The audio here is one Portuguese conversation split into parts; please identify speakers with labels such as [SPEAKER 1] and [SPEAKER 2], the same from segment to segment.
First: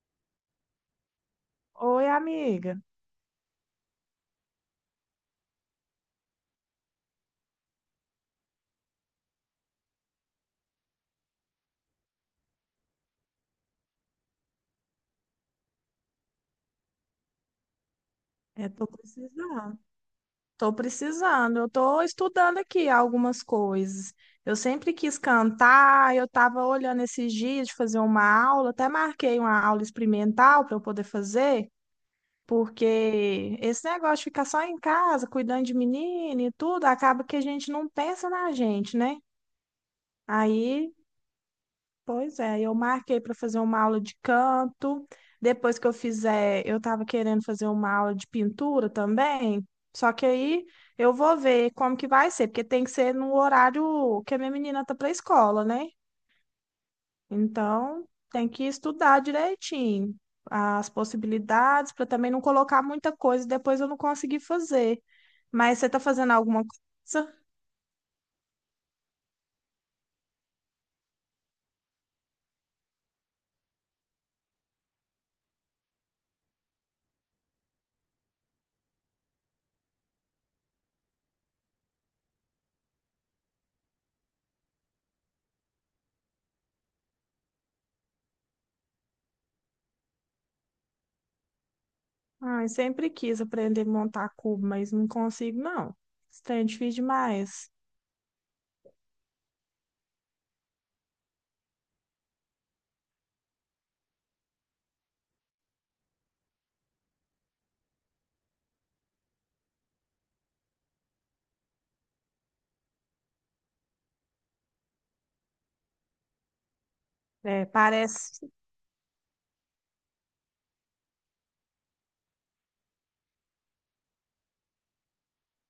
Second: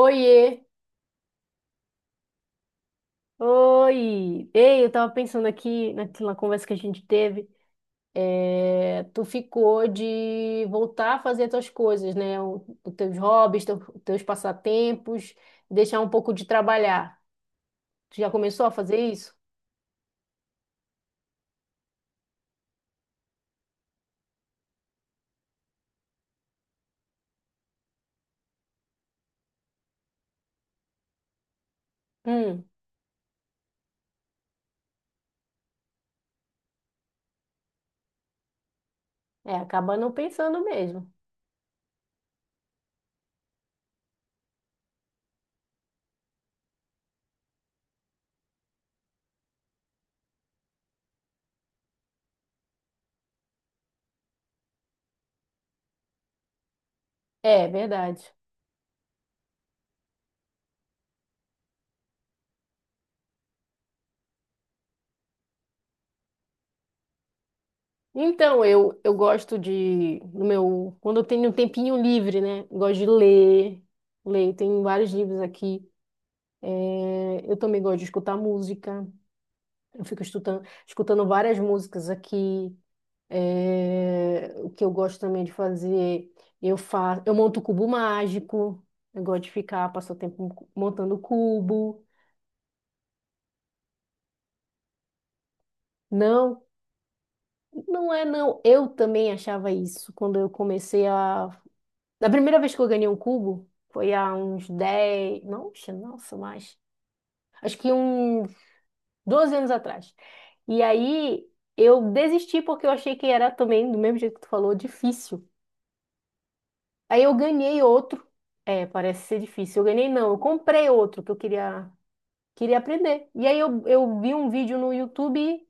[SPEAKER 1] Oiê!
[SPEAKER 2] Oi, amiga.
[SPEAKER 1] Oi! Ei, eu tava pensando aqui naquela conversa que a gente teve. Tu ficou de voltar a fazer tuas coisas, né? Os teus hobbies, teus passatempos, deixar um pouco de trabalhar. Tu já começou
[SPEAKER 2] Eu
[SPEAKER 1] a
[SPEAKER 2] tô
[SPEAKER 1] fazer isso?
[SPEAKER 2] precisando. Tô precisando. Eu tô estudando aqui algumas coisas. Eu sempre quis cantar, eu tava olhando esses dias de fazer uma aula, até marquei uma aula experimental para eu poder fazer,
[SPEAKER 1] Hum,
[SPEAKER 2] porque esse negócio de ficar só em casa, cuidando de menino e tudo, acaba que a gente não pensa na gente, né?
[SPEAKER 1] é, acaba não pensando
[SPEAKER 2] Aí.
[SPEAKER 1] mesmo.
[SPEAKER 2] Pois é, eu marquei para fazer uma aula de canto. Depois que eu fizer, eu estava querendo fazer uma aula de pintura também. Só que aí eu vou ver como que vai ser, porque tem que ser no horário que a minha menina tá para a escola, né?
[SPEAKER 1] É,
[SPEAKER 2] Então,
[SPEAKER 1] verdade.
[SPEAKER 2] tem que estudar direitinho as possibilidades para também não colocar muita coisa e depois eu não conseguir fazer. Mas você tá fazendo alguma coisa?
[SPEAKER 1] Então, eu gosto de, no meu, quando eu tenho um tempinho livre, né? Gosto de ler, tem vários livros aqui. É, eu também gosto de escutar música. Eu fico escutando várias músicas aqui. É, o que eu gosto também de fazer, eu monto cubo mágico. Eu gosto de ficar, passar o tempo montando cubo.
[SPEAKER 2] Ai, sempre quis aprender a montar cubo, mas não consigo, não. Isso
[SPEAKER 1] Não,
[SPEAKER 2] é difícil demais.
[SPEAKER 1] não é não. Eu também achava isso quando eu comecei a. Da primeira vez que eu ganhei um cubo, foi há uns 10. Nossa, nossa, mais. Acho que uns 12 anos atrás. E aí eu desisti porque eu achei que era também, do mesmo jeito que tu falou, difícil. Aí eu
[SPEAKER 2] É,
[SPEAKER 1] ganhei outro.
[SPEAKER 2] parece.
[SPEAKER 1] É, parece ser difícil. Eu ganhei não, eu comprei outro que eu queria aprender. E aí eu vi um vídeo no YouTube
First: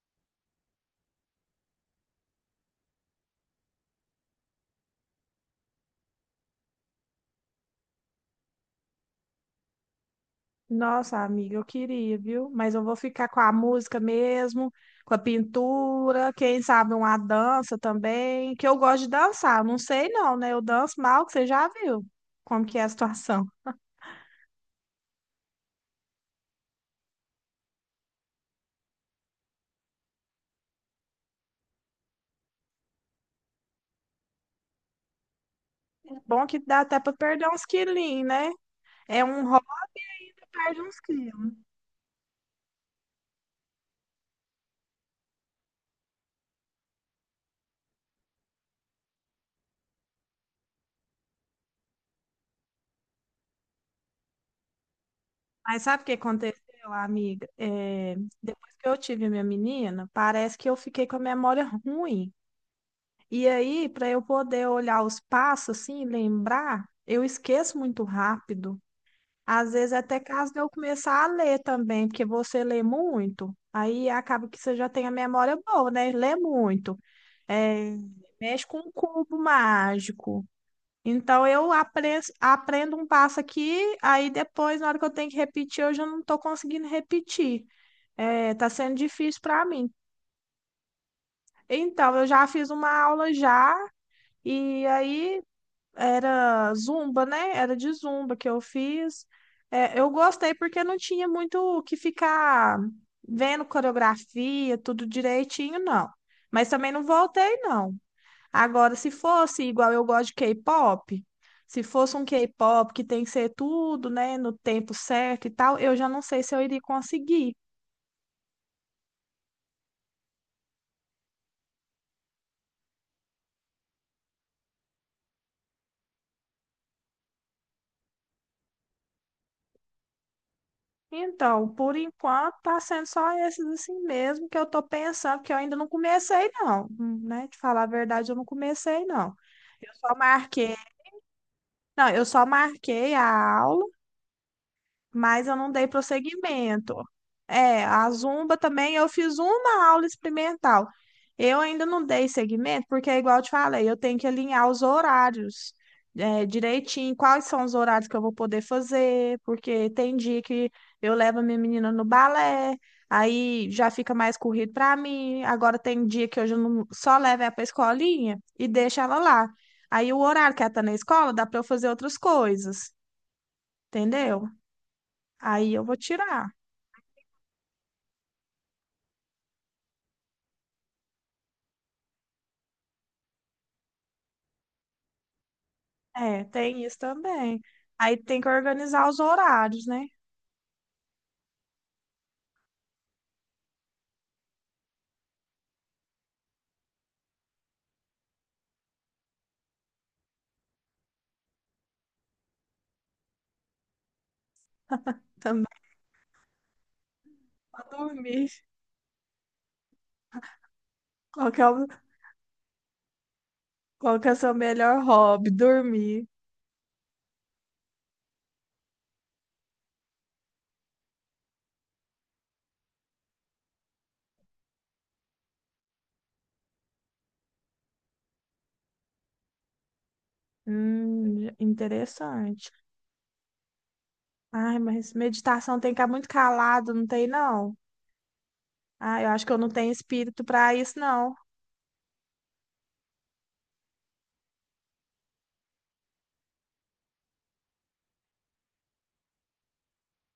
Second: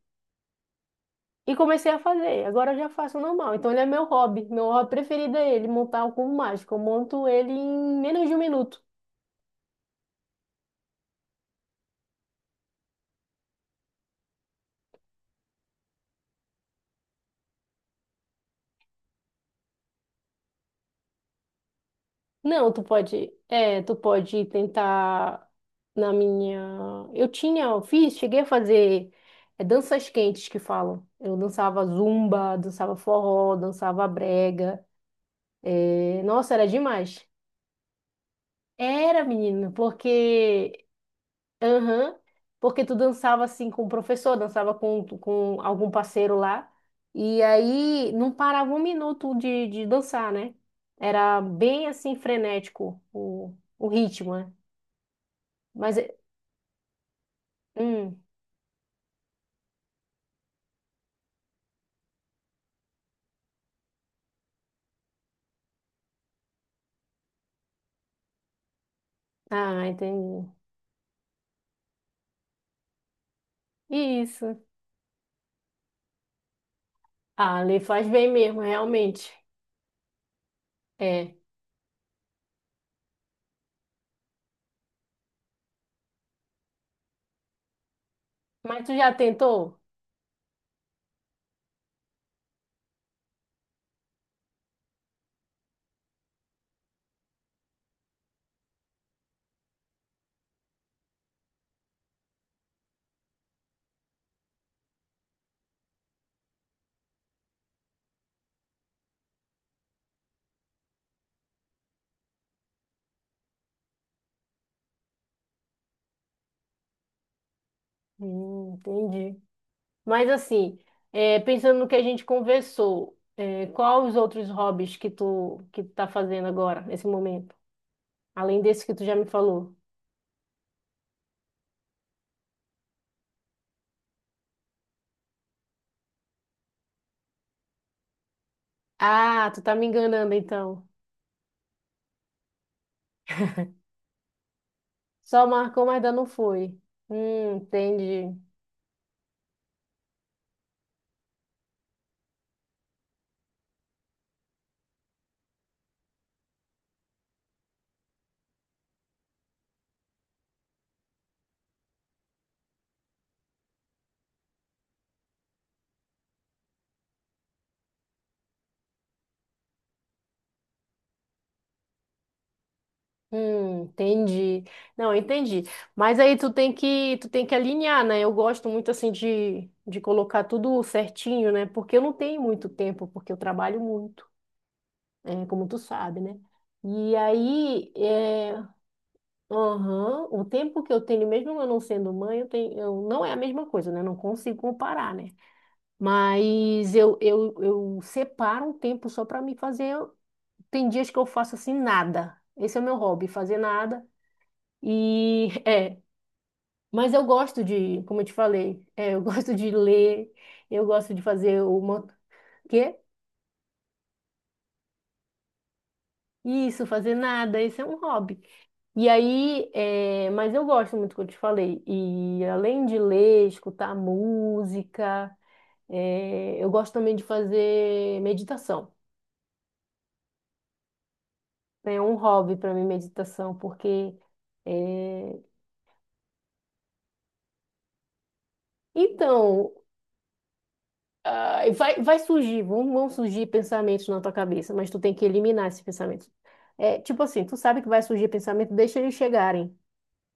[SPEAKER 1] e comecei a fazer. Agora eu já faço normal. Então ele é meu hobby. Meu hobby preferido é ele, montar o cubo mágico. Eu monto ele em menos de um minuto.
[SPEAKER 2] Nossa, amiga, eu queria, viu? Mas eu vou ficar com a música mesmo, com a pintura, quem sabe uma dança também, que eu gosto de dançar. Não sei não, né? Eu danço mal, que você já viu como
[SPEAKER 1] Não,
[SPEAKER 2] que
[SPEAKER 1] tu
[SPEAKER 2] é a
[SPEAKER 1] pode,
[SPEAKER 2] situação.
[SPEAKER 1] tu pode tentar na minha. Eu fiz, cheguei a fazer danças quentes que falam. Eu dançava zumba, dançava forró, dançava brega. É,
[SPEAKER 2] Bom
[SPEAKER 1] nossa,
[SPEAKER 2] que
[SPEAKER 1] era
[SPEAKER 2] dá até para
[SPEAKER 1] demais.
[SPEAKER 2] perder uns quilinhos, né? É
[SPEAKER 1] Era,
[SPEAKER 2] um hobby
[SPEAKER 1] menina,
[SPEAKER 2] que perde
[SPEAKER 1] porque,
[SPEAKER 2] uns quilos.
[SPEAKER 1] aham, porque tu dançava assim com o professor, dançava com algum parceiro lá. E aí não parava um minuto de dançar, né? Era bem assim frenético o ritmo, né?
[SPEAKER 2] Mas
[SPEAKER 1] Mas,
[SPEAKER 2] sabe o que
[SPEAKER 1] é-
[SPEAKER 2] aconteceu, amiga? É,
[SPEAKER 1] hum,
[SPEAKER 2] depois que eu tive minha menina, parece que eu fiquei com a memória ruim. E aí, para eu poder olhar os passos assim, lembrar, eu esqueço muito rápido. Às
[SPEAKER 1] ah,
[SPEAKER 2] vezes, até
[SPEAKER 1] entendi.
[SPEAKER 2] caso de eu começar a ler também, porque você lê muito, aí acaba
[SPEAKER 1] Isso.
[SPEAKER 2] que você já tem a memória boa, né? Lê muito.
[SPEAKER 1] Ah, ali
[SPEAKER 2] É,
[SPEAKER 1] faz bem mesmo,
[SPEAKER 2] mexe com um
[SPEAKER 1] realmente.
[SPEAKER 2] cubo mágico.
[SPEAKER 1] É.
[SPEAKER 2] Então, aprendo um passo aqui, aí depois, na hora que eu tenho que repetir, eu já não estou conseguindo repetir. É, tá
[SPEAKER 1] Mas
[SPEAKER 2] sendo
[SPEAKER 1] tu já
[SPEAKER 2] difícil para
[SPEAKER 1] tentou?
[SPEAKER 2] mim. Então, eu já fiz uma aula já. E aí, era zumba, né? Era de zumba que eu fiz. É, eu gostei porque não tinha muito o que ficar vendo coreografia, tudo direitinho, não. Mas também não voltei, não. Agora, se fosse igual eu gosto de K-pop, se fosse um K-pop que tem que ser tudo, né, no tempo certo e tal, eu já não sei se eu iria conseguir.
[SPEAKER 1] Entendi. Mas assim, pensando no que a gente conversou, é, qual os outros hobbies que tu tá fazendo agora, nesse momento? Além desse que tu já me falou.
[SPEAKER 2] Então, por enquanto, tá sendo só esses assim mesmo que eu tô pensando, que eu ainda não comecei, não, né? Te falar a verdade, eu não comecei, não.
[SPEAKER 1] Ah, tu tá me
[SPEAKER 2] Eu só
[SPEAKER 1] enganando
[SPEAKER 2] marquei,
[SPEAKER 1] então.
[SPEAKER 2] não, eu só marquei a aula,
[SPEAKER 1] Só
[SPEAKER 2] mas eu não
[SPEAKER 1] marcou,
[SPEAKER 2] dei
[SPEAKER 1] mas ainda não foi.
[SPEAKER 2] prosseguimento. É, a
[SPEAKER 1] Entendi.
[SPEAKER 2] Zumba também eu fiz uma aula experimental. Eu ainda não dei seguimento, porque é igual eu te falei, eu tenho que alinhar os horários, é, direitinho, quais são os horários que eu vou poder fazer, porque tem dia que eu levo a minha menina no balé, aí já fica mais corrido para mim. Agora tem dia que eu já não- só levo ela para escolinha e deixo ela lá. Aí o horário que ela tá na escola dá para eu fazer outras coisas, entendeu?
[SPEAKER 1] Entendi. Não, entendi.
[SPEAKER 2] Aí eu vou
[SPEAKER 1] Mas aí
[SPEAKER 2] tirar.
[SPEAKER 1] tu tem que alinhar, né? Eu gosto muito assim de colocar tudo certinho, né? Porque eu não tenho muito tempo, porque eu trabalho muito, é, como tu sabe, né?
[SPEAKER 2] É, tem isso
[SPEAKER 1] E
[SPEAKER 2] também.
[SPEAKER 1] aí,
[SPEAKER 2] Aí tem que
[SPEAKER 1] é,
[SPEAKER 2] organizar os horários, né?
[SPEAKER 1] aham, o tempo que eu tenho, mesmo eu não sendo mãe, eu tenho, eu, não é a mesma coisa, né? Eu não consigo comparar, né? Mas eu separo um tempo só para me fazer. Tem dias que eu faço assim nada. Esse é o meu hobby, fazer nada. E
[SPEAKER 2] Também
[SPEAKER 1] é, mas eu gosto
[SPEAKER 2] pra
[SPEAKER 1] de, como eu te
[SPEAKER 2] dormir.
[SPEAKER 1] falei, é, eu gosto de ler, eu gosto de
[SPEAKER 2] Qual que
[SPEAKER 1] fazer
[SPEAKER 2] é o,
[SPEAKER 1] uma quê?
[SPEAKER 2] qual que é o seu melhor hobby? Dormir.
[SPEAKER 1] Isso, fazer nada, isso é um hobby. E aí, é, mas eu gosto muito do que eu te falei. E além de ler, escutar música, é, eu gosto também de fazer meditação. É um hobby
[SPEAKER 2] Interessante.
[SPEAKER 1] para mim meditação, porque
[SPEAKER 2] Ai, mas
[SPEAKER 1] é,
[SPEAKER 2] meditação tem que ficar muito calado, não tem, não? Ah, eu acho que eu não
[SPEAKER 1] então
[SPEAKER 2] tenho espírito para isso, não.
[SPEAKER 1] Ah, e vai surgir, vão surgir pensamentos na tua cabeça, mas tu tem que eliminar esses pensamentos. É, tipo assim, tu sabe que vai surgir pensamento, deixa eles chegarem,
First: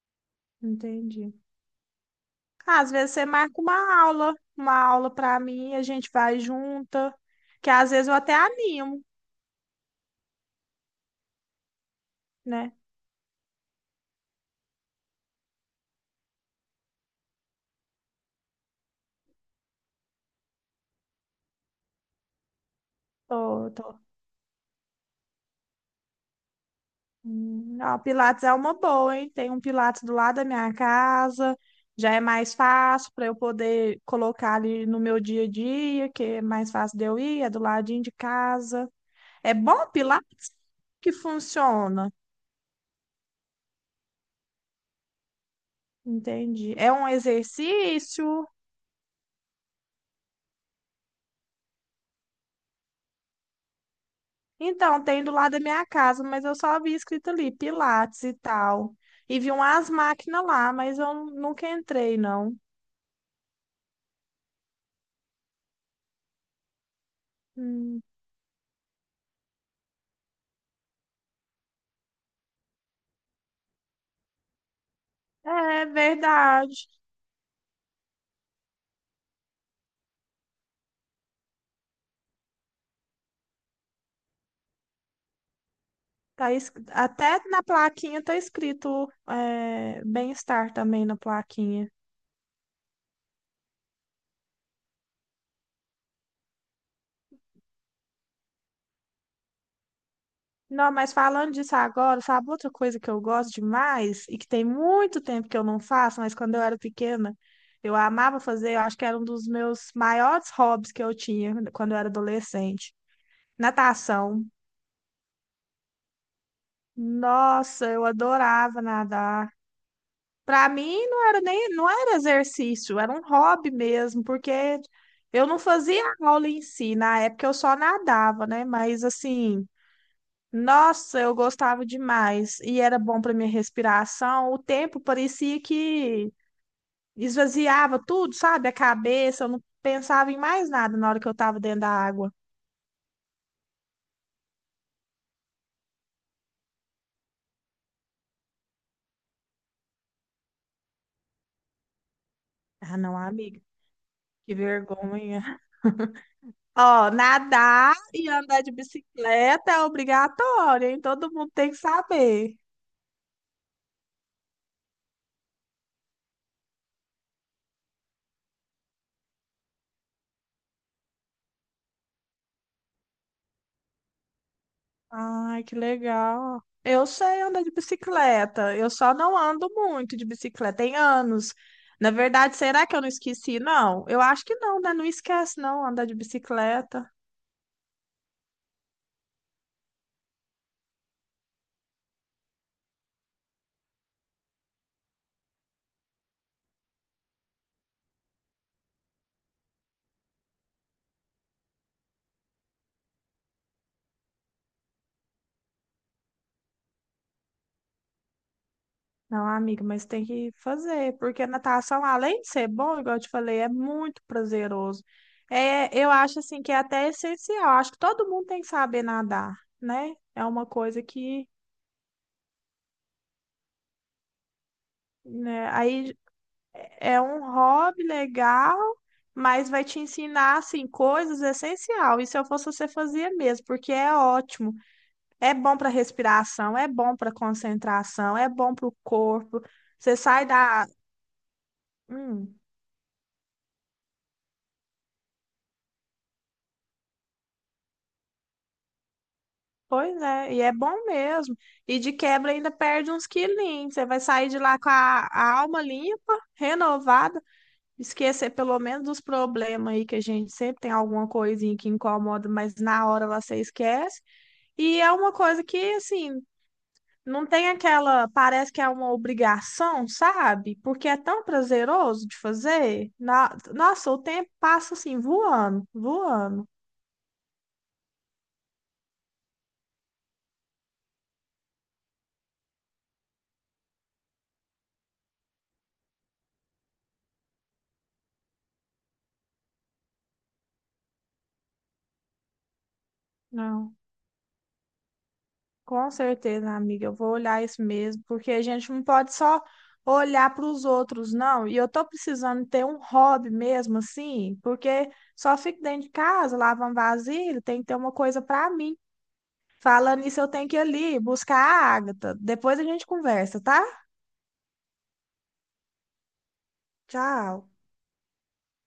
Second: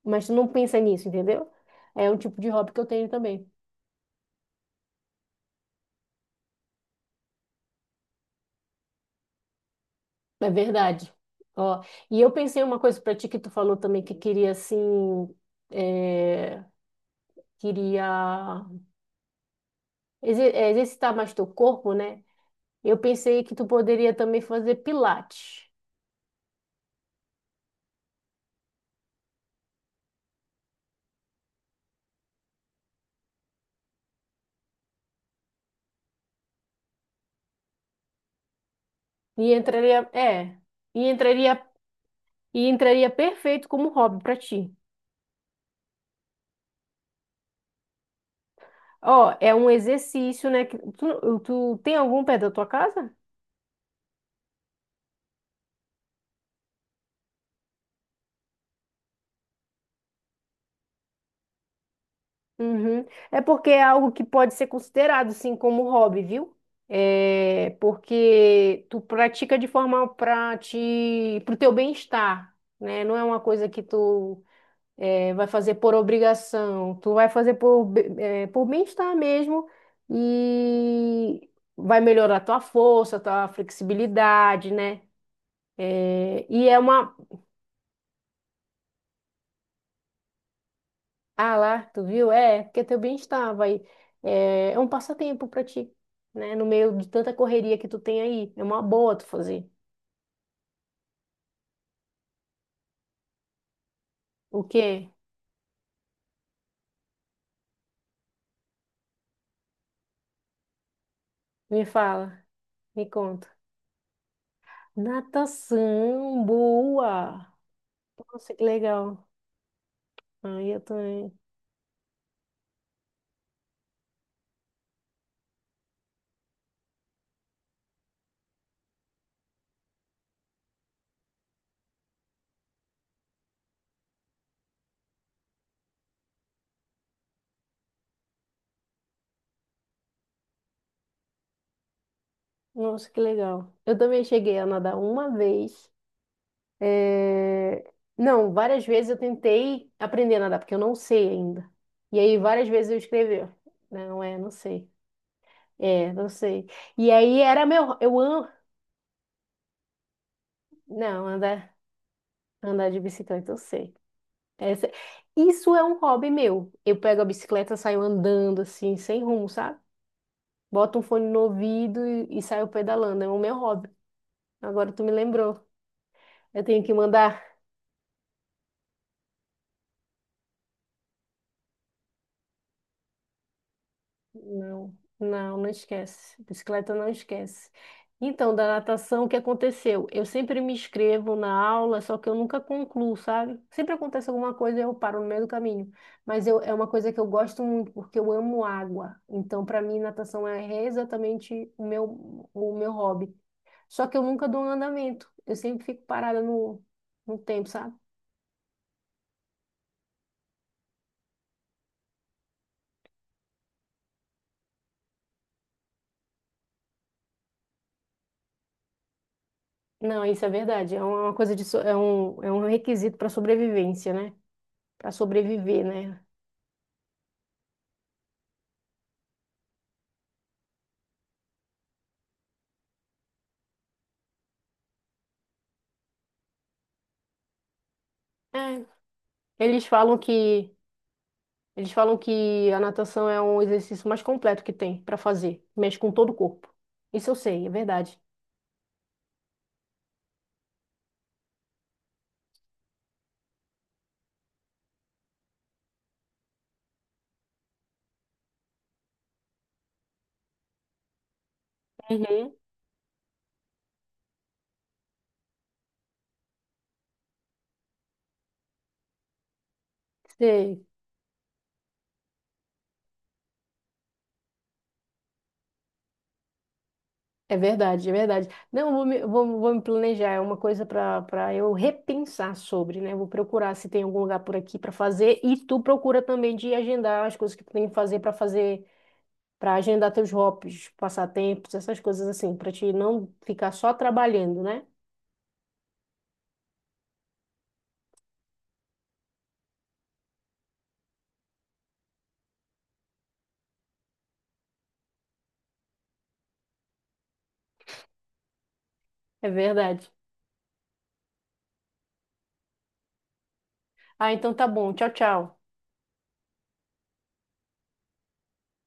[SPEAKER 1] mas tu não pensa nisso,
[SPEAKER 2] Entendi.
[SPEAKER 1] entendeu? É um tipo de hobby
[SPEAKER 2] Ah,
[SPEAKER 1] que eu
[SPEAKER 2] às
[SPEAKER 1] tenho
[SPEAKER 2] vezes você
[SPEAKER 1] também.
[SPEAKER 2] marca uma aula para mim, a gente vai junta, que às vezes eu até animo,
[SPEAKER 1] É verdade. Ó, e eu pensei
[SPEAKER 2] né?
[SPEAKER 1] uma coisa pra ti que tu falou também que queria assim, é, queria exercitar mais teu corpo, né? Eu pensei que tu
[SPEAKER 2] Tô, tô.
[SPEAKER 1] poderia também fazer pilates.
[SPEAKER 2] Ó, Pilates é uma boa, hein? Tem um Pilates do lado da minha casa, já é mais fácil para eu poder colocar ali no meu dia a dia, que é mais fácil de eu ir, é do ladinho de casa.
[SPEAKER 1] E
[SPEAKER 2] É bom
[SPEAKER 1] entraria,
[SPEAKER 2] Pilates
[SPEAKER 1] é, e
[SPEAKER 2] que
[SPEAKER 1] entraria
[SPEAKER 2] funciona,
[SPEAKER 1] e entraria perfeito como hobby pra ti.
[SPEAKER 2] entendi. É um exercício.
[SPEAKER 1] Ó, é um exercício, né? Tu, tu tem algum perto da tua casa?
[SPEAKER 2] Então, tem do lado da minha casa, mas eu só vi escrito ali Pilates e tal. E vi umas máquinas lá, mas eu nunca entrei, não.
[SPEAKER 1] Uhum. É porque é algo que pode ser considerado, sim, como hobby, viu? É
[SPEAKER 2] Hum,
[SPEAKER 1] porque tu pratica de forma para te, pro teu bem-estar, né? Não é uma coisa que vai fazer
[SPEAKER 2] é
[SPEAKER 1] por
[SPEAKER 2] verdade.
[SPEAKER 1] obrigação. Tu vai fazer por bem-estar mesmo e vai melhorar tua força, tua flexibilidade, né? É, e é uma
[SPEAKER 2] Até na plaquinha tá escrito é, bem-estar também na
[SPEAKER 1] ah, lá,
[SPEAKER 2] plaquinha.
[SPEAKER 1] tu viu? É, porque teu bem-estar vai. É, é um passatempo pra ti, né? No meio de tanta correria que tu tem aí. É uma boa tu fazer.
[SPEAKER 2] Não, mas falando disso agora, sabe outra coisa que eu gosto demais e que
[SPEAKER 1] O
[SPEAKER 2] tem
[SPEAKER 1] quê?
[SPEAKER 2] muito tempo que eu não faço, mas quando eu era pequena, eu amava fazer, eu acho que era um dos meus maiores hobbies que eu tinha
[SPEAKER 1] Me
[SPEAKER 2] quando eu era
[SPEAKER 1] fala,
[SPEAKER 2] adolescente.
[SPEAKER 1] me conta.
[SPEAKER 2] Natação.
[SPEAKER 1] Natação, boa!
[SPEAKER 2] Nossa, eu
[SPEAKER 1] Nossa, que
[SPEAKER 2] adorava
[SPEAKER 1] legal.
[SPEAKER 2] nadar. Para
[SPEAKER 1] Aí eu
[SPEAKER 2] mim não
[SPEAKER 1] também.
[SPEAKER 2] era nem, não era exercício, era um hobby mesmo, porque eu não fazia aula em si, na época eu só nadava, né? Mas assim, nossa, eu gostava demais e era bom para minha respiração. O tempo parecia que esvaziava tudo, sabe? A cabeça, eu não pensava em mais nada na hora que eu estava dentro da água.
[SPEAKER 1] Nossa, que legal. Eu também cheguei a nadar uma vez. É, não, várias vezes eu tentei aprender a nadar, porque eu não sei ainda. E aí várias vezes
[SPEAKER 2] Ah,
[SPEAKER 1] eu
[SPEAKER 2] não,
[SPEAKER 1] escrevi.
[SPEAKER 2] amiga,
[SPEAKER 1] Não é, não
[SPEAKER 2] que
[SPEAKER 1] sei.
[SPEAKER 2] vergonha.
[SPEAKER 1] É, não sei. E
[SPEAKER 2] Ó,
[SPEAKER 1] aí era
[SPEAKER 2] nadar
[SPEAKER 1] meu. Eu
[SPEAKER 2] e
[SPEAKER 1] amo.
[SPEAKER 2] andar de bicicleta é obrigatório, hein?
[SPEAKER 1] Não,
[SPEAKER 2] Todo mundo tem que saber.
[SPEAKER 1] andar de bicicleta, eu sei. Essa- Isso é um hobby meu. Eu pego a bicicleta, saio andando assim, sem rumo, sabe? Boto um fone no ouvido e saio pedalando. É o meu hobby. Agora tu me lembrou.
[SPEAKER 2] Ai, que legal.
[SPEAKER 1] Eu tenho que
[SPEAKER 2] Eu sei
[SPEAKER 1] mandar
[SPEAKER 2] andar de bicicleta, eu só não ando muito de bicicleta, tem anos. Na verdade, será que eu não esqueci? Não, eu acho que não, né?
[SPEAKER 1] não,
[SPEAKER 2] Não
[SPEAKER 1] não,
[SPEAKER 2] esquece,
[SPEAKER 1] não
[SPEAKER 2] não, andar de
[SPEAKER 1] esquece. Bicicleta não
[SPEAKER 2] bicicleta.
[SPEAKER 1] esquece. Então, da natação, o que aconteceu? Eu sempre me inscrevo na aula, só que eu nunca concluo, sabe? Sempre acontece alguma coisa e eu paro no meio do caminho. Mas eu, é uma coisa que eu gosto muito, porque eu amo água. Então, para mim, natação é exatamente o meu hobby. Só que eu nunca dou um andamento. Eu sempre fico parada no tempo, sabe?
[SPEAKER 2] Não, amiga, mas tem que fazer, porque a natação, além de ser bom, igual eu te falei, é muito prazeroso. É, eu acho, assim, que é até essencial. Acho que todo mundo tem que saber nadar, né?
[SPEAKER 1] Não, isso
[SPEAKER 2] É
[SPEAKER 1] é
[SPEAKER 2] uma
[SPEAKER 1] verdade.
[SPEAKER 2] coisa
[SPEAKER 1] É uma
[SPEAKER 2] que,
[SPEAKER 1] coisa de, é é um requisito para sobrevivência, né? Para
[SPEAKER 2] né?
[SPEAKER 1] sobreviver,
[SPEAKER 2] Aí
[SPEAKER 1] né?
[SPEAKER 2] é um hobby legal, mas vai te ensinar assim coisas essencial. E se eu fosse você fazia mesmo, porque é ótimo. É bom para respiração, é bom para concentração, é bom
[SPEAKER 1] É.
[SPEAKER 2] para o corpo.
[SPEAKER 1] Eles
[SPEAKER 2] Você
[SPEAKER 1] falam
[SPEAKER 2] sai
[SPEAKER 1] que
[SPEAKER 2] da
[SPEAKER 1] eles falam
[SPEAKER 2] Hum,
[SPEAKER 1] que a natação é um exercício mais completo que tem para fazer, mexe com todo o corpo. Isso eu sei, é verdade.
[SPEAKER 2] pois é, e é bom mesmo. E de quebra ainda perde uns quilinhos. Você vai sair de lá com a alma limpa, renovada, esquecer pelo menos dos problemas aí que a gente sempre tem alguma coisinha que incomoda,
[SPEAKER 1] Uhum.
[SPEAKER 2] mas na hora lá você esquece. E é uma coisa que, assim, não tem aquela. Parece que é uma obrigação, sabe?
[SPEAKER 1] Sei,
[SPEAKER 2] Porque é tão prazeroso de fazer. Nossa, o tempo passa assim, voando, voando.
[SPEAKER 1] é verdade, é verdade. Não, eu vou, vou me planejar, é uma coisa para eu repensar sobre, né? Vou procurar se tem algum lugar por aqui para fazer e tu procura também de agendar as coisas que tu tem que fazer para fazer, para agendar teus hobbies, passatempos, essas coisas assim, para te não ficar só
[SPEAKER 2] Não,
[SPEAKER 1] trabalhando, né?
[SPEAKER 2] com certeza, amiga. Eu vou olhar isso mesmo, porque a gente não pode só olhar para os outros, não. E eu tô precisando ter um hobby mesmo, assim, porque só fico dentro de casa, lavando vasilha, tem que ter uma coisa para mim.
[SPEAKER 1] É verdade.
[SPEAKER 2] Falando isso eu tenho que ir ali buscar a Agatha. Depois a gente conversa, tá?
[SPEAKER 1] Ah, então tá bom. Tchau, tchau.
[SPEAKER 2] Tchau.